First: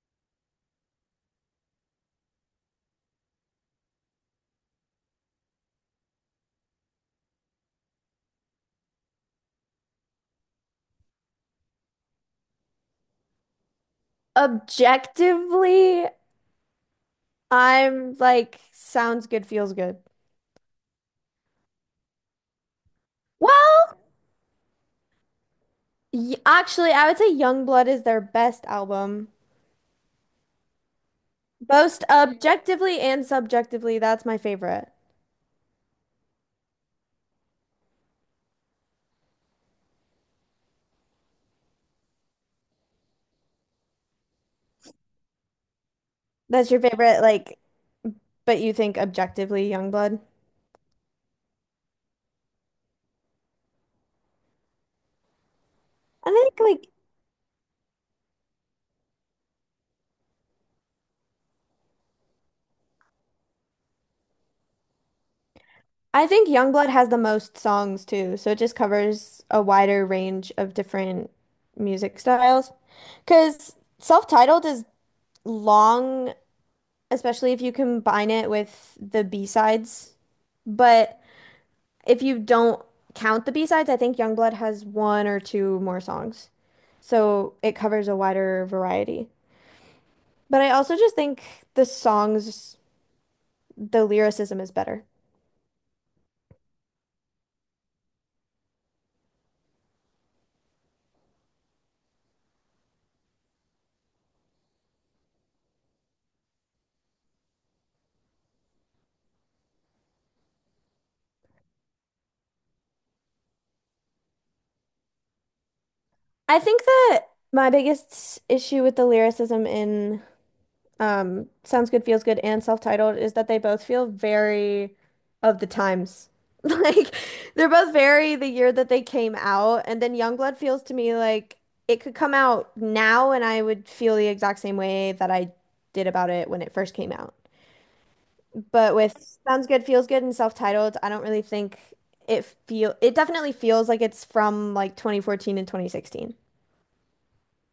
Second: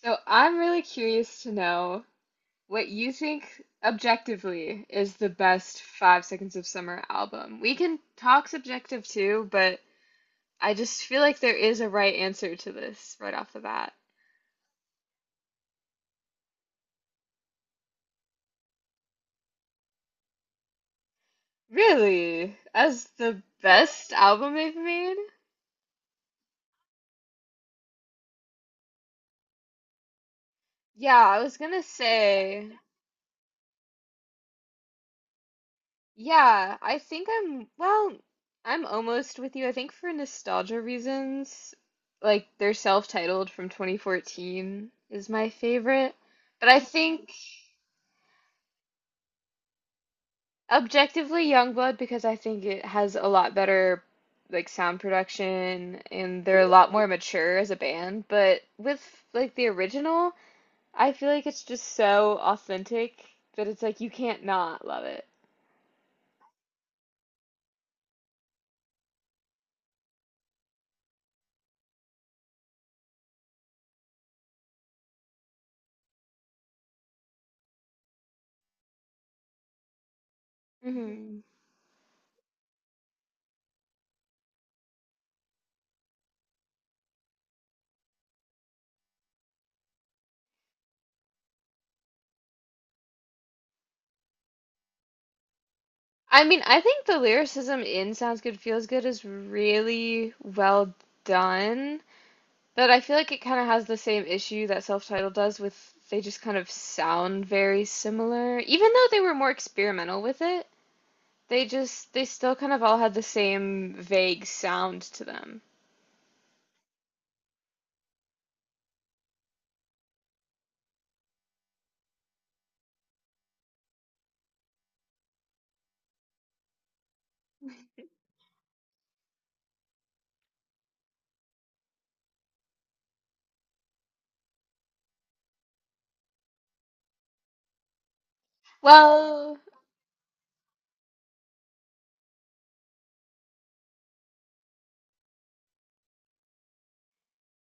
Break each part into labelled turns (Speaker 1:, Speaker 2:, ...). Speaker 1: So I'm really curious to know what you think objectively is the best Five Seconds of Summer album. We can talk subjective too, but I just feel like there is a right answer to this right off the bat.
Speaker 2: Objectively, I'm like, sounds good, feels good.
Speaker 1: Really? As the
Speaker 2: Well,
Speaker 1: best album they've made?
Speaker 2: y actually, I would say Youngblood is their best album.
Speaker 1: Yeah, I was gonna
Speaker 2: Both
Speaker 1: say.
Speaker 2: objectively and subjectively, that's my favorite.
Speaker 1: Yeah, I think well, I'm almost with you. I think for nostalgia reasons, like their self-titled from 2014 is my favorite. But
Speaker 2: That's
Speaker 1: I
Speaker 2: your favorite,
Speaker 1: think
Speaker 2: like, but you think objectively Youngblood?
Speaker 1: objectively Youngblood because I think it has a lot better like sound production
Speaker 2: I
Speaker 1: and they're
Speaker 2: think
Speaker 1: a
Speaker 2: like
Speaker 1: lot more mature as a band. But with like the original, I feel like it's just so authentic that it's like you can't not love it.
Speaker 2: I think Youngblood has the most songs too, so it just covers a wider range of different music styles. Because self-titled is long especially if you combine it with the B-sides. But if you don't count the B-sides, I think Youngblood has one or two more songs. So it covers a wider variety. But I also just think the songs, the lyricism is better.
Speaker 1: I mean, I think the lyricism in Sounds Good Feels Good is really well done, but I feel like it kind of has the same issue that self-titled does with they just kind of sound very similar. Even though they were more experimental with it, they still kind of all had the same vague sound to them.
Speaker 2: I think that my biggest issue with the lyricism in Sounds Good, Feels Good, and Self-Titled is that they both feel very of the times. Like they're both very the year that they came out, and then Youngblood feels to me like it could come out now and I would feel the exact same way that I did about it when it first came out. But with
Speaker 1: Well,
Speaker 2: Sounds Good, Feels Good, and Self-Titled, I don't really think it definitely feels like it's from like 2014 and 2016.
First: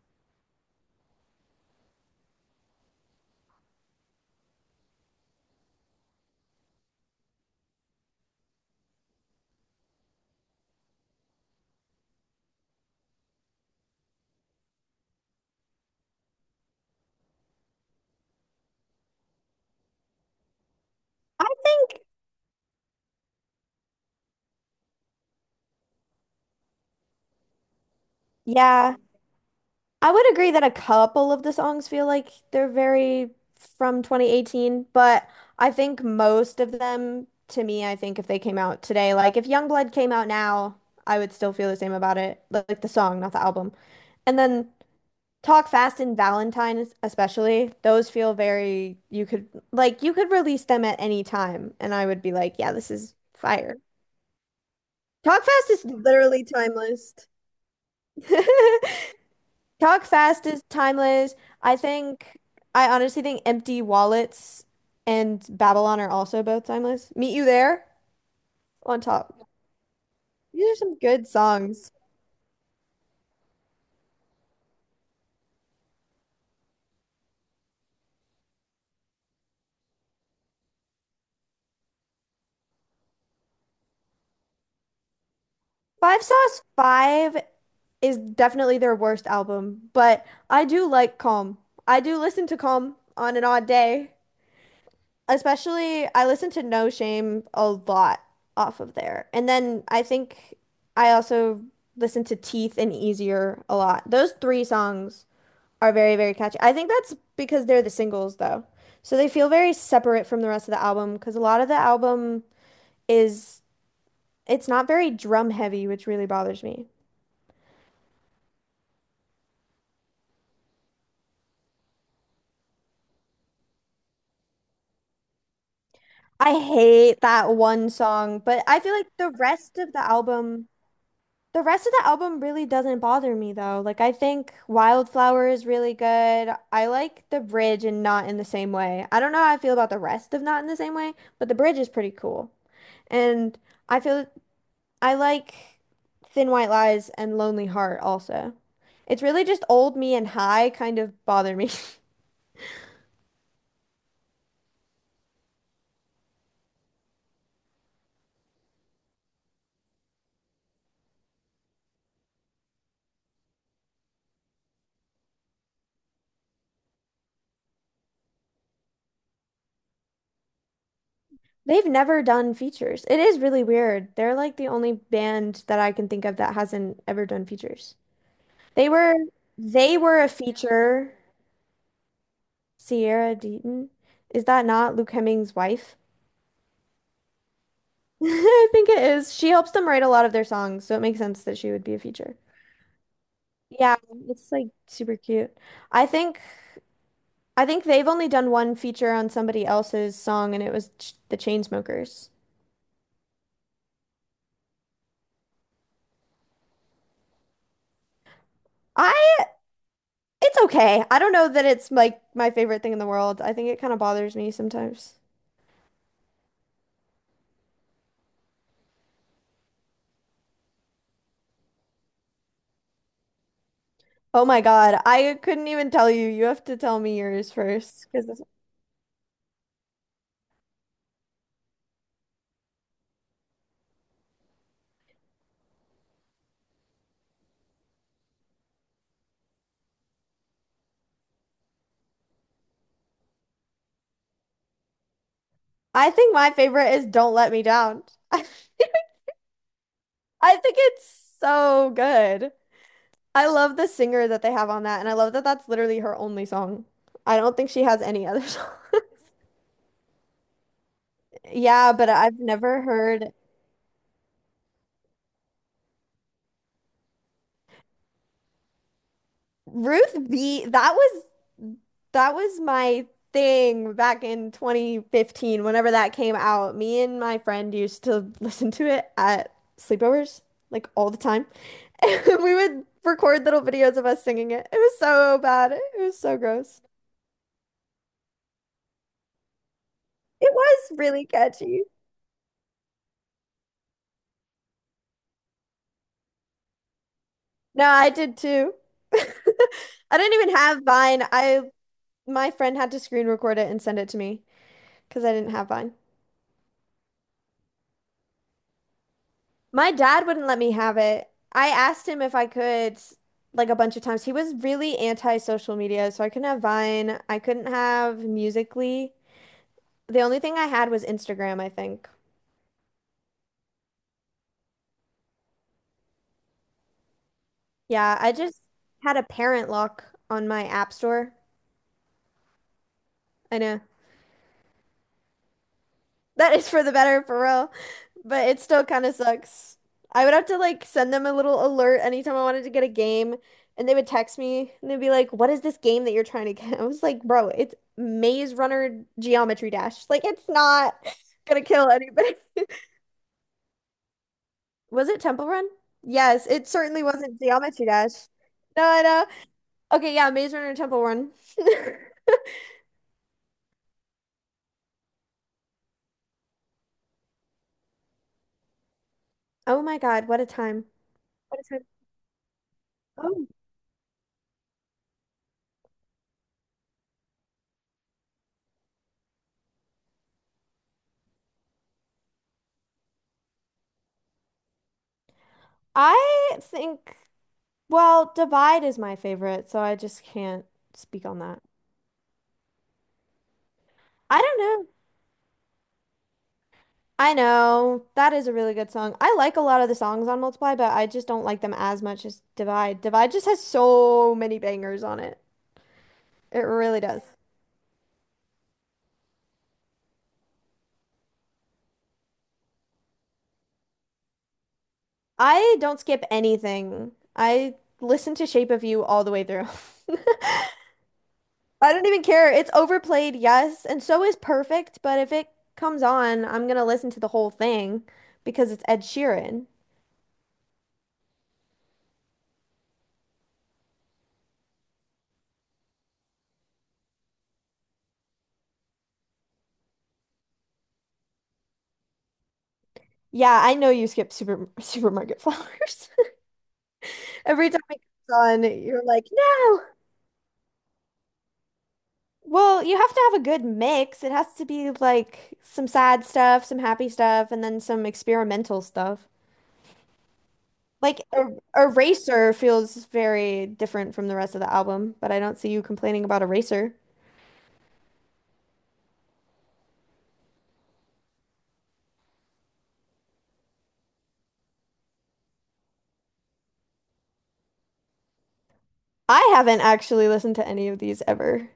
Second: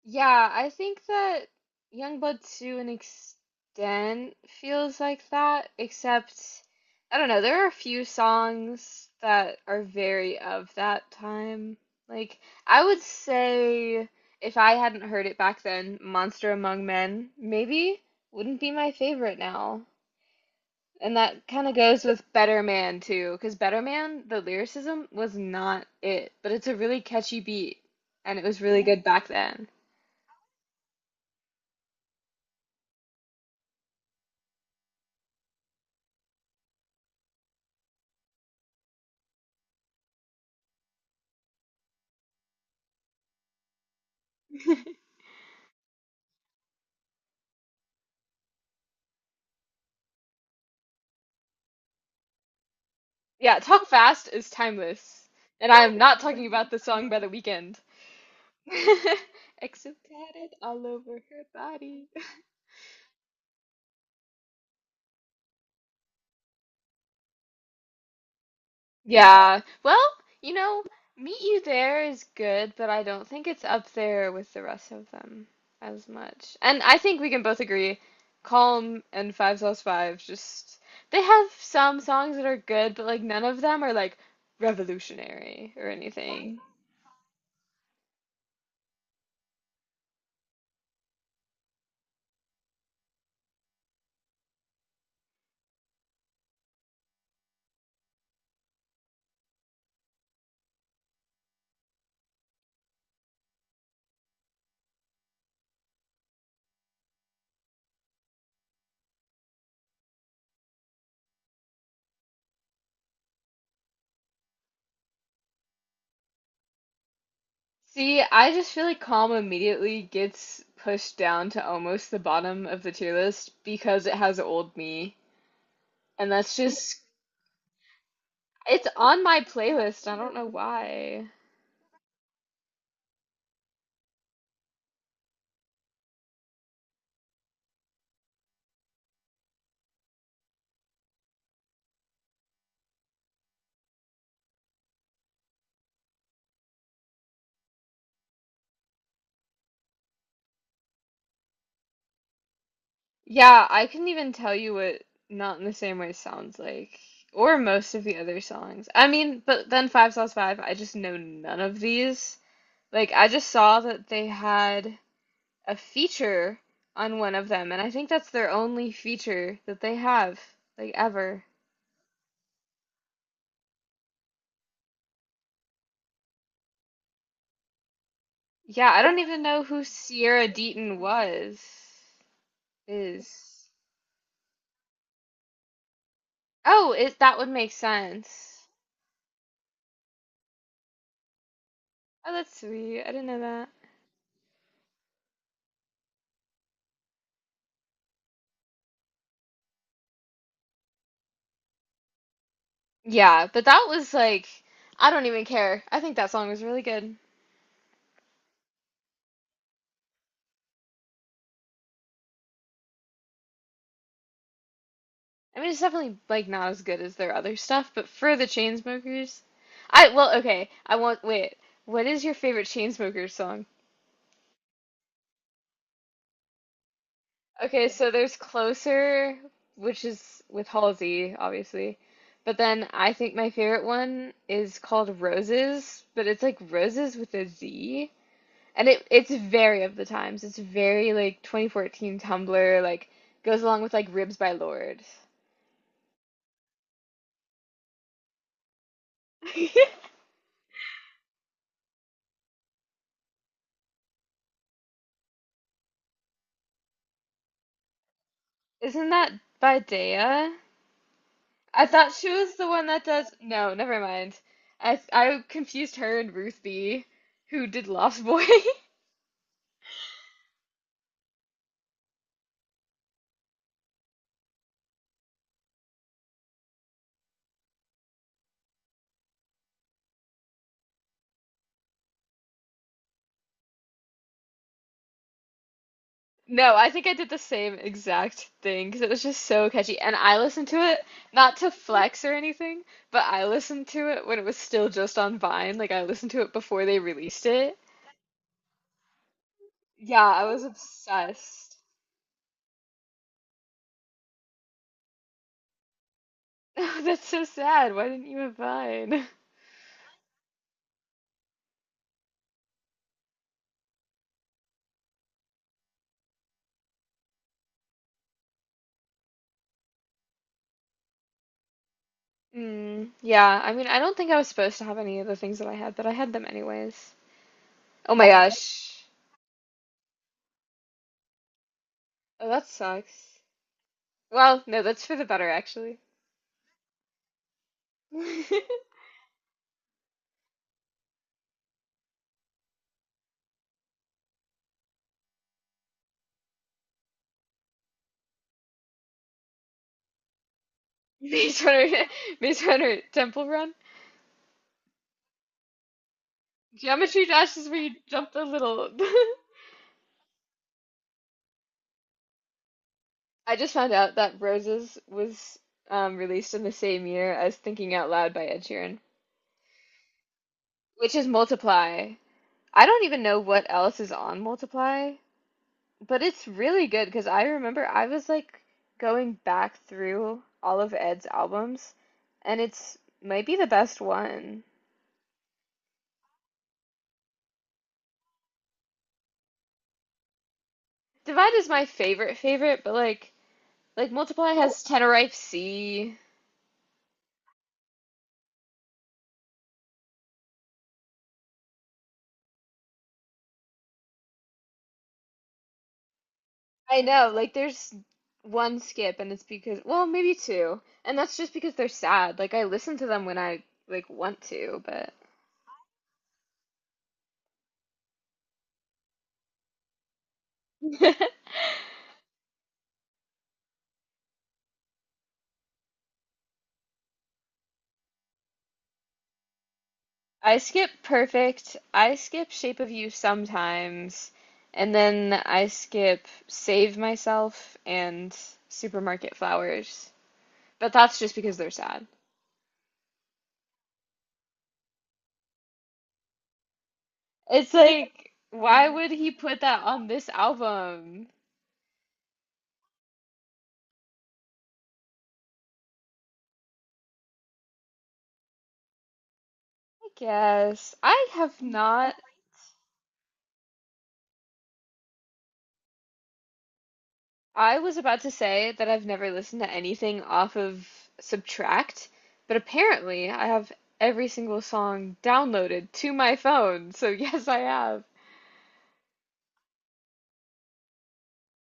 Speaker 1: yeah, I think that Youngblood to an extent feels like that, except I don't know, there are a few songs that are very of that time. Like I would say if I hadn't heard it back then, Monster Among Men maybe wouldn't be my favorite now. And that
Speaker 2: I
Speaker 1: kind of
Speaker 2: think,
Speaker 1: goes with Better Man too, because Better Man, the lyricism was not it, but it's a really catchy beat, and it was really
Speaker 2: yeah.
Speaker 1: good back then.
Speaker 2: I would agree that a couple of the songs feel like they're very from 2018, but I think most of them, to me, I think if they came out today, like if Youngblood came out now, I would still feel the same about it. Like the song, not the album. And then Talk Fast and Valentine, especially, those feel very, you could, like, you could release them at any time, and I would be like, yeah, this is
Speaker 1: Yeah,
Speaker 2: fire.
Speaker 1: Talk Fast is timeless.
Speaker 2: Talk Fast
Speaker 1: And I
Speaker 2: is
Speaker 1: am not
Speaker 2: literally
Speaker 1: talking about the song
Speaker 2: timeless.
Speaker 1: by The Weeknd. Except
Speaker 2: Talk fast
Speaker 1: tatted
Speaker 2: is
Speaker 1: all over
Speaker 2: timeless.
Speaker 1: her
Speaker 2: I
Speaker 1: body.
Speaker 2: think, I honestly think Empty Wallets and Babylon are also both timeless. Meet You There on top.
Speaker 1: Yeah, well, you
Speaker 2: These are
Speaker 1: know,
Speaker 2: some good
Speaker 1: Meet You
Speaker 2: songs.
Speaker 1: There is good, but I don't think it's up there with the rest of them as much. And I think we can both agree, Calm and Five Sauce Five just they have some songs that are good, but like none of them are like revolutionary or
Speaker 2: Five
Speaker 1: anything.
Speaker 2: Sauce Five is definitely their worst album, but I do like Calm. I do listen to Calm on an odd day. Especially, I listen to No Shame a lot off of there. And then I think I also listen to Teeth and Easier a lot. Those three songs. Are very, very catchy. I think that's because they're the singles, though. So they feel very separate from the rest of the album because a lot of the album is, it's not very drum heavy, which really bothers me.
Speaker 1: See, I just feel like Calm immediately gets pushed down to almost the bottom of the tier list because it has Old Me. And that's
Speaker 2: I
Speaker 1: just,
Speaker 2: hate that one song, but I
Speaker 1: it's
Speaker 2: feel like
Speaker 1: on
Speaker 2: the
Speaker 1: my
Speaker 2: rest of the
Speaker 1: playlist. I don't know
Speaker 2: album,
Speaker 1: why.
Speaker 2: the rest of the album really doesn't bother me, though. Like, I think Wildflower is really good. I like the bridge and Not in the Same Way. I don't know how I feel about the rest of Not in the Same Way, but the bridge is pretty cool. And I feel I like Thin White Lies and Lonely Heart also. It's really just Old Me and High kind of bother me.
Speaker 1: Yeah, I couldn't even tell you what Not in the Same Way sounds like, or most of the other songs. I mean, but then Five Sauce Five, I just know none of these. Like, I just saw that they had a feature on one of them, and I think that's their only feature that they have, like, ever.
Speaker 2: They've never done features. It is really weird. They're like the only band that I can think of that hasn't ever done features. They
Speaker 1: Yeah, I
Speaker 2: were
Speaker 1: don't even know who
Speaker 2: they were a
Speaker 1: Sierra Deaton
Speaker 2: feature.
Speaker 1: was.
Speaker 2: Sierra
Speaker 1: Is.
Speaker 2: Deaton. Is that not Luke Hemming's wife?
Speaker 1: Oh, it that would make sense.
Speaker 2: I think it is. She helps them write a lot of their songs, so it makes sense that she would be a
Speaker 1: Oh,
Speaker 2: feature.
Speaker 1: that's sweet. I didn't know that.
Speaker 2: Yeah, it's like super cute. I think I think they've only done one feature on somebody else's song, and it was Ch the Chainsmokers.
Speaker 1: Yeah, but that was like I don't even care. I think that song was really good.
Speaker 2: I it's okay. I don't know that it's like my favorite thing in the world. I think it kind of bothers me sometimes.
Speaker 1: I mean, it's definitely like not as good as their other stuff, but for the Chainsmokers, I well, okay, I want wait. What is your favorite Chainsmokers song?
Speaker 2: Oh my God, I couldn't even tell you. You have to tell me yours
Speaker 1: Okay,
Speaker 2: first,
Speaker 1: so there's
Speaker 2: because
Speaker 1: Closer, which is with Halsey, obviously. But then I think my favorite one is called Roses, but it's like Roses with a Z. And it's very of the times. It's very like 2014 Tumblr, like goes along with like Ribs by Lord.
Speaker 2: I think my favorite is "Don't Let Me Down." I think it's so good. I love the singer that they have on that, and I love that that's literally her only song. I don't think she has any other song.
Speaker 1: Isn't that by Daya? I
Speaker 2: Yeah, but
Speaker 1: thought she
Speaker 2: I've
Speaker 1: was the
Speaker 2: never
Speaker 1: one that does.
Speaker 2: heard.
Speaker 1: No, never mind. I confused her and Ruth B, who did Lost Boy.
Speaker 2: Ruth B, that was my thing back in 2015, whenever that came out. Me and my friend used to listen to it at sleepovers, like all the time. And we would record little videos of us singing it. It was so bad. It was so
Speaker 1: No,
Speaker 2: gross.
Speaker 1: I think I did the same exact thing because it was just so catchy. And I
Speaker 2: It
Speaker 1: listened to
Speaker 2: was
Speaker 1: it,
Speaker 2: really
Speaker 1: not to
Speaker 2: catchy.
Speaker 1: flex or anything, but I listened to it when it was still just on Vine. Like, I listened to it before they released it.
Speaker 2: No, I did too. I
Speaker 1: Yeah,
Speaker 2: didn't
Speaker 1: I
Speaker 2: even
Speaker 1: was
Speaker 2: have Vine. I
Speaker 1: obsessed.
Speaker 2: my friend had to screen record it and send it to me because I didn't have Vine.
Speaker 1: Oh, that's so sad. Why didn't you have Vine?
Speaker 2: My dad wouldn't let me have it. I asked him if I could, like a bunch of times. He was really anti-social media, so I couldn't have Vine. I couldn't have Musical.ly. The only thing I had was Instagram, I think.
Speaker 1: Mm, yeah, I mean, I don't think I was supposed to have any of the things that I had, but I had them anyways. Oh
Speaker 2: Yeah,
Speaker 1: my
Speaker 2: I just
Speaker 1: gosh.
Speaker 2: had a parent lock on my app store.
Speaker 1: Oh, that sucks.
Speaker 2: I know.
Speaker 1: Well, no, that's for the better, actually.
Speaker 2: That is for the better, for real. But it still kind of sucks. I would have to like send them a little alert anytime I wanted to get a game, and they would text me and they'd be like, "What is this game that you're trying to get?" I was like, "Bro, it's Maze Runner Geometry Dash. Like, it's not
Speaker 1: Maze
Speaker 2: gonna kill
Speaker 1: Runner,
Speaker 2: anybody."
Speaker 1: Maze Runner Temple Run.
Speaker 2: Was it Temple Run? Yes, it certainly
Speaker 1: Geometry
Speaker 2: wasn't
Speaker 1: Dash is where
Speaker 2: Geometry
Speaker 1: you
Speaker 2: Dash.
Speaker 1: jump the
Speaker 2: No,
Speaker 1: little.
Speaker 2: I know. Okay, yeah, Maze Runner Temple Run.
Speaker 1: I just found out that Roses was released in the same year as Thinking Out Loud by Ed Sheeran,
Speaker 2: Oh my God, what a time.
Speaker 1: which is
Speaker 2: What a time.
Speaker 1: Multiply. I don't even know
Speaker 2: Oh,
Speaker 1: what else is on Multiply, but it's really good because I remember I was like going back through all of Ed's albums, and it's might be the best one.
Speaker 2: I think. Well, Divide is my favorite, so I just can't speak on
Speaker 1: Divide
Speaker 2: that.
Speaker 1: is my favorite favorite, but like
Speaker 2: I
Speaker 1: Multiply
Speaker 2: don't
Speaker 1: has
Speaker 2: know.
Speaker 1: Tenerife Sea.
Speaker 2: I know. That is a really good song. I like a lot of the songs on Multiply, but I just don't like them as much as Divide. Divide just has so many bangers on it. It
Speaker 1: I
Speaker 2: really does.
Speaker 1: know, like there's one skip and it's because, well, maybe two. And that's just because they're sad. Like I listen to them when I like want to, but
Speaker 2: I don't skip anything. I listen to Shape of You all the way through. I don't even care. It's overplayed, yes, and so is Perfect, but if it comes on, I'm gonna listen to the whole thing because it's Ed Sheeran.
Speaker 1: I skip Perfect. I skip Shape of You sometimes. And then I skip Save Myself and Supermarket Flowers. But that's just because they're sad.
Speaker 2: Yeah, I know you skip supermarket flowers. Every
Speaker 1: It's
Speaker 2: time it
Speaker 1: like,
Speaker 2: comes on,
Speaker 1: why, yeah,
Speaker 2: you're
Speaker 1: would
Speaker 2: like,
Speaker 1: he put
Speaker 2: no.
Speaker 1: that on this album?
Speaker 2: Well, you have to have a good mix. It has to be like some sad stuff, some happy stuff, and then some experimental stuff.
Speaker 1: I guess.
Speaker 2: Like
Speaker 1: I have not
Speaker 2: Eraser feels very different from the rest of the album, but I don't see you complaining about Eraser.
Speaker 1: I was about to say that I've never listened to anything off of Subtract, but apparently I have every single song downloaded to my phone, so yes, I have.
Speaker 2: I haven't actually listened to any of these ever.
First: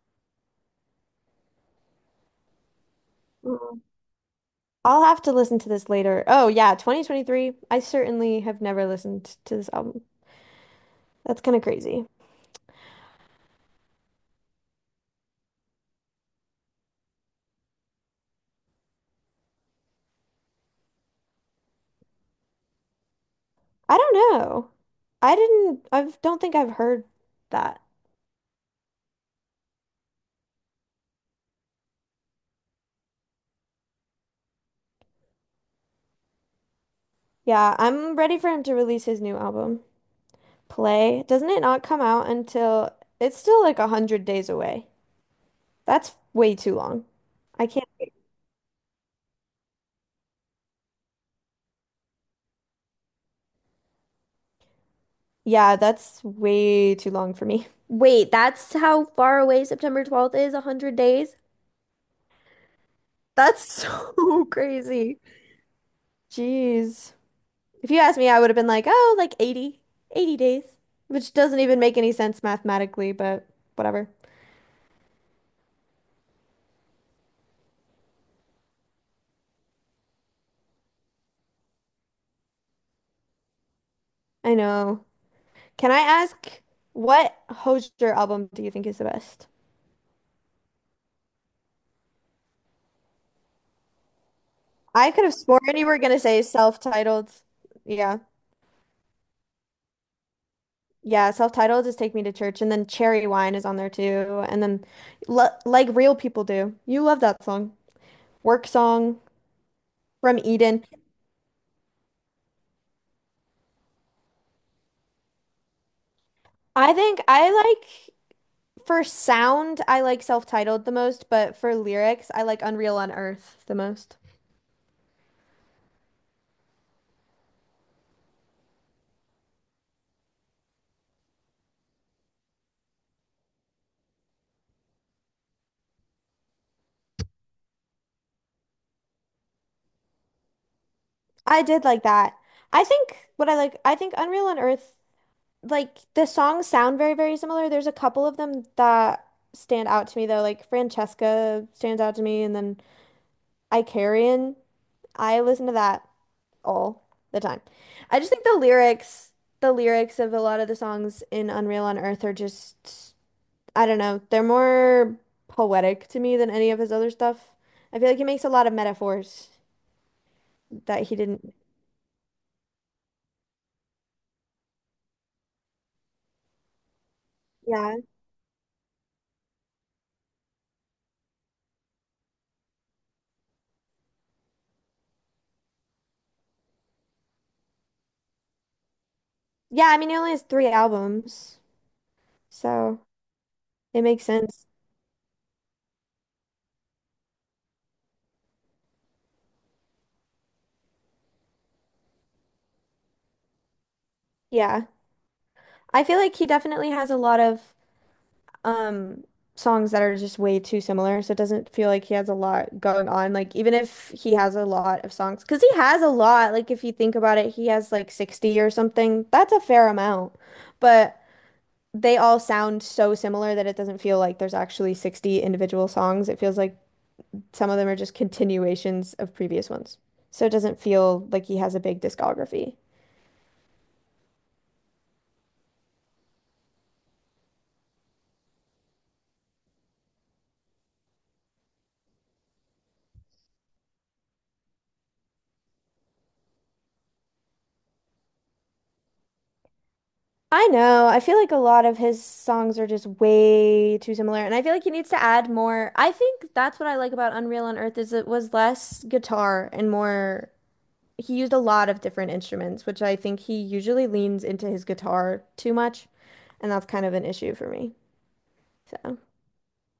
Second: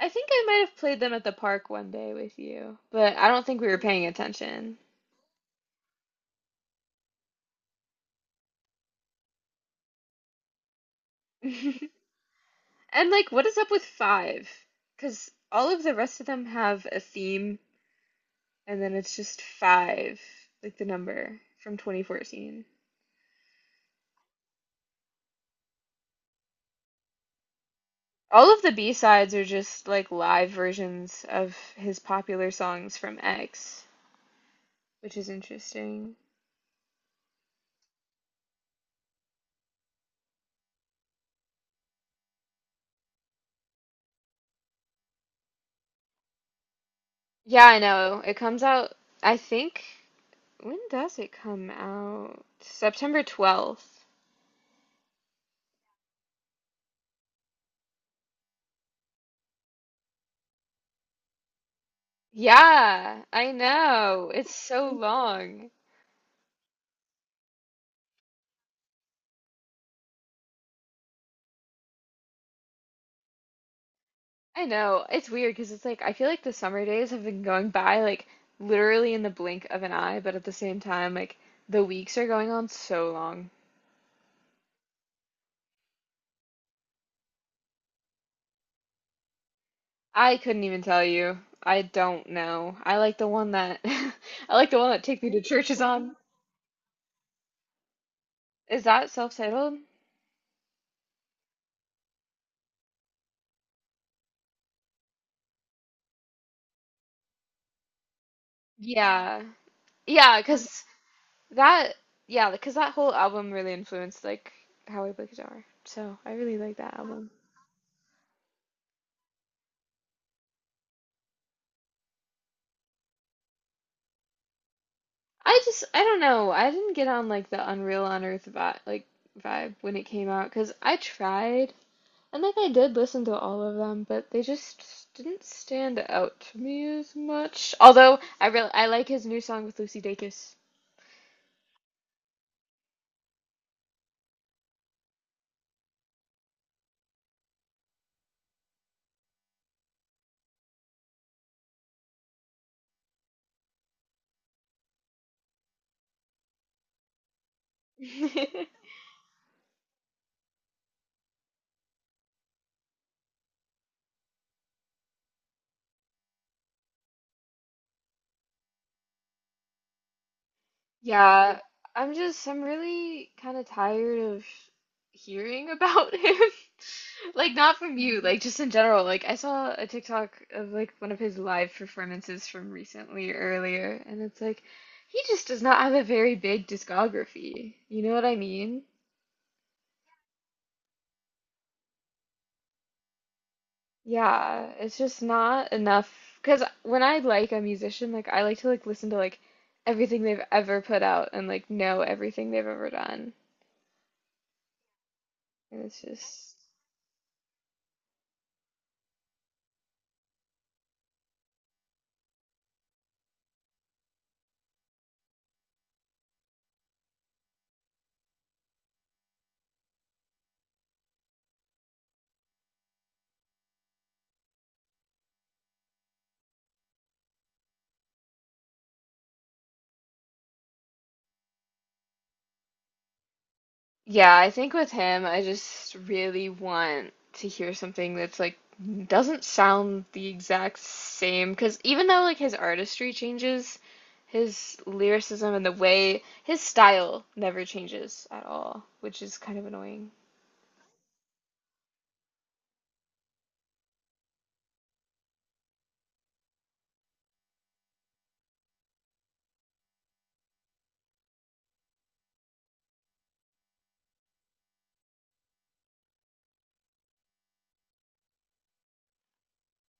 Speaker 1: I think I might have played them at the park one day with you, but I don't think we were
Speaker 2: Mm.
Speaker 1: paying attention.
Speaker 2: I'll have to listen to this later. Oh yeah, 2023. I certainly have never listened to this album. That's kind of crazy.
Speaker 1: And like, what is up with five? Because all of the rest of them have a theme, and then it's just five, like the number from 2014.
Speaker 2: I don't know. I don't think I've heard that.
Speaker 1: All of the B-sides are just like live versions of his popular songs from X, which is interesting.
Speaker 2: Yeah, I'm ready for him to release his new album, Play. Doesn't it not come out until it's still like 100 days away? That's way too long. I
Speaker 1: Yeah, I
Speaker 2: can't,
Speaker 1: know. It comes out, I think, when does it come out? September 12th.
Speaker 2: yeah, that's way too long for me. Wait, that's how far away September 12th is, 100 days?
Speaker 1: Yeah, I
Speaker 2: That's
Speaker 1: know.
Speaker 2: so
Speaker 1: It's so
Speaker 2: crazy.
Speaker 1: long.
Speaker 2: Jeez. If you asked me, I would have been like, oh, like 80, 80 days, which doesn't even make any sense mathematically, but whatever.
Speaker 1: I know. It's weird because it's like I feel like the summer days have been going by like literally in the blink of an eye, but at the same time, like the weeks are going on so long.
Speaker 2: I know. Can I ask what Hozier album do you think is the best?
Speaker 1: I couldn't even tell you. I don't know. I like the one that I like the one that
Speaker 2: I
Speaker 1: Take
Speaker 2: could
Speaker 1: Me
Speaker 2: have
Speaker 1: to
Speaker 2: sworn
Speaker 1: Church is
Speaker 2: you were
Speaker 1: on.
Speaker 2: gonna say self-titled. Yeah.
Speaker 1: Is that self-titled?
Speaker 2: Yeah, self-titled is Take Me to Church and then Cherry Wine is on there too. And then L Like Real People Do. You love that song. Work Song
Speaker 1: Yeah.
Speaker 2: from
Speaker 1: Yeah,
Speaker 2: Eden.
Speaker 1: that yeah, because that whole album really influenced like how I play guitar. So, I really like
Speaker 2: I
Speaker 1: that
Speaker 2: think
Speaker 1: album.
Speaker 2: I like for sound, I like self-titled the most, but for lyrics, I like Unreal on Earth the most.
Speaker 1: I don't know. I didn't get on like the Unreal on Earth vibe when it came out 'cause I tried and like I did listen to all of them, but they just didn't stand out to me as much. Although I like his new song with Lucy Dacus.
Speaker 2: I did like that. I think Unreal on Earth like the songs sound very, very similar. There's a couple of them that stand out to me though. Like Francesca stands out to me, and then Icarian. I listen to that all the time. I just think the lyrics of a lot of the songs in Unreal on Earth are just, I don't know, they're more poetic to me than any of his other stuff. I feel like he makes a lot of metaphors that he didn't.
Speaker 1: Yeah, I'm really kind of tired of hearing about him. Like not from
Speaker 2: Yeah.
Speaker 1: you, like just in general. Like I saw a TikTok of like one of his live performances from recently earlier, and it's like he just does not have a very big discography. You know what I mean?
Speaker 2: Yeah, I mean, he only has three albums, so it makes sense.
Speaker 1: Yeah, it's just not enough. Because when I like a musician, like I like to like listen to like everything they've ever put out and like know everything they've ever done.
Speaker 2: Yeah.
Speaker 1: And it's
Speaker 2: I feel like he
Speaker 1: just,
Speaker 2: definitely has a lot of um songs that are just way too similar, so it doesn't feel like he has a lot going on. Like even if he has a lot of songs, because he has a lot. Like if you think about it, he has like 60 or something. That's a fair amount. But they all sound so similar that it doesn't feel like there's actually 60 individual songs. It feels like some of them are just continuations of previous ones. So it doesn't feel like he has a big discography.
Speaker 1: yeah, I think with him, I just really want to hear something that's like doesn't sound the exact same. Because even though like his artistry changes, his lyricism and the way his style never changes at all, which is kind of annoying.
Speaker 2: I know. I feel like a lot of his songs are just way too similar, and I feel like he needs to add more. I think that's what I like about Unreal on Earth is it was less guitar and more. He used a lot of different instruments, which I think he usually leans into his guitar too much, and that's kind of an issue for me. So.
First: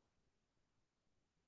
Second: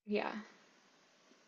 Speaker 1: Yeah.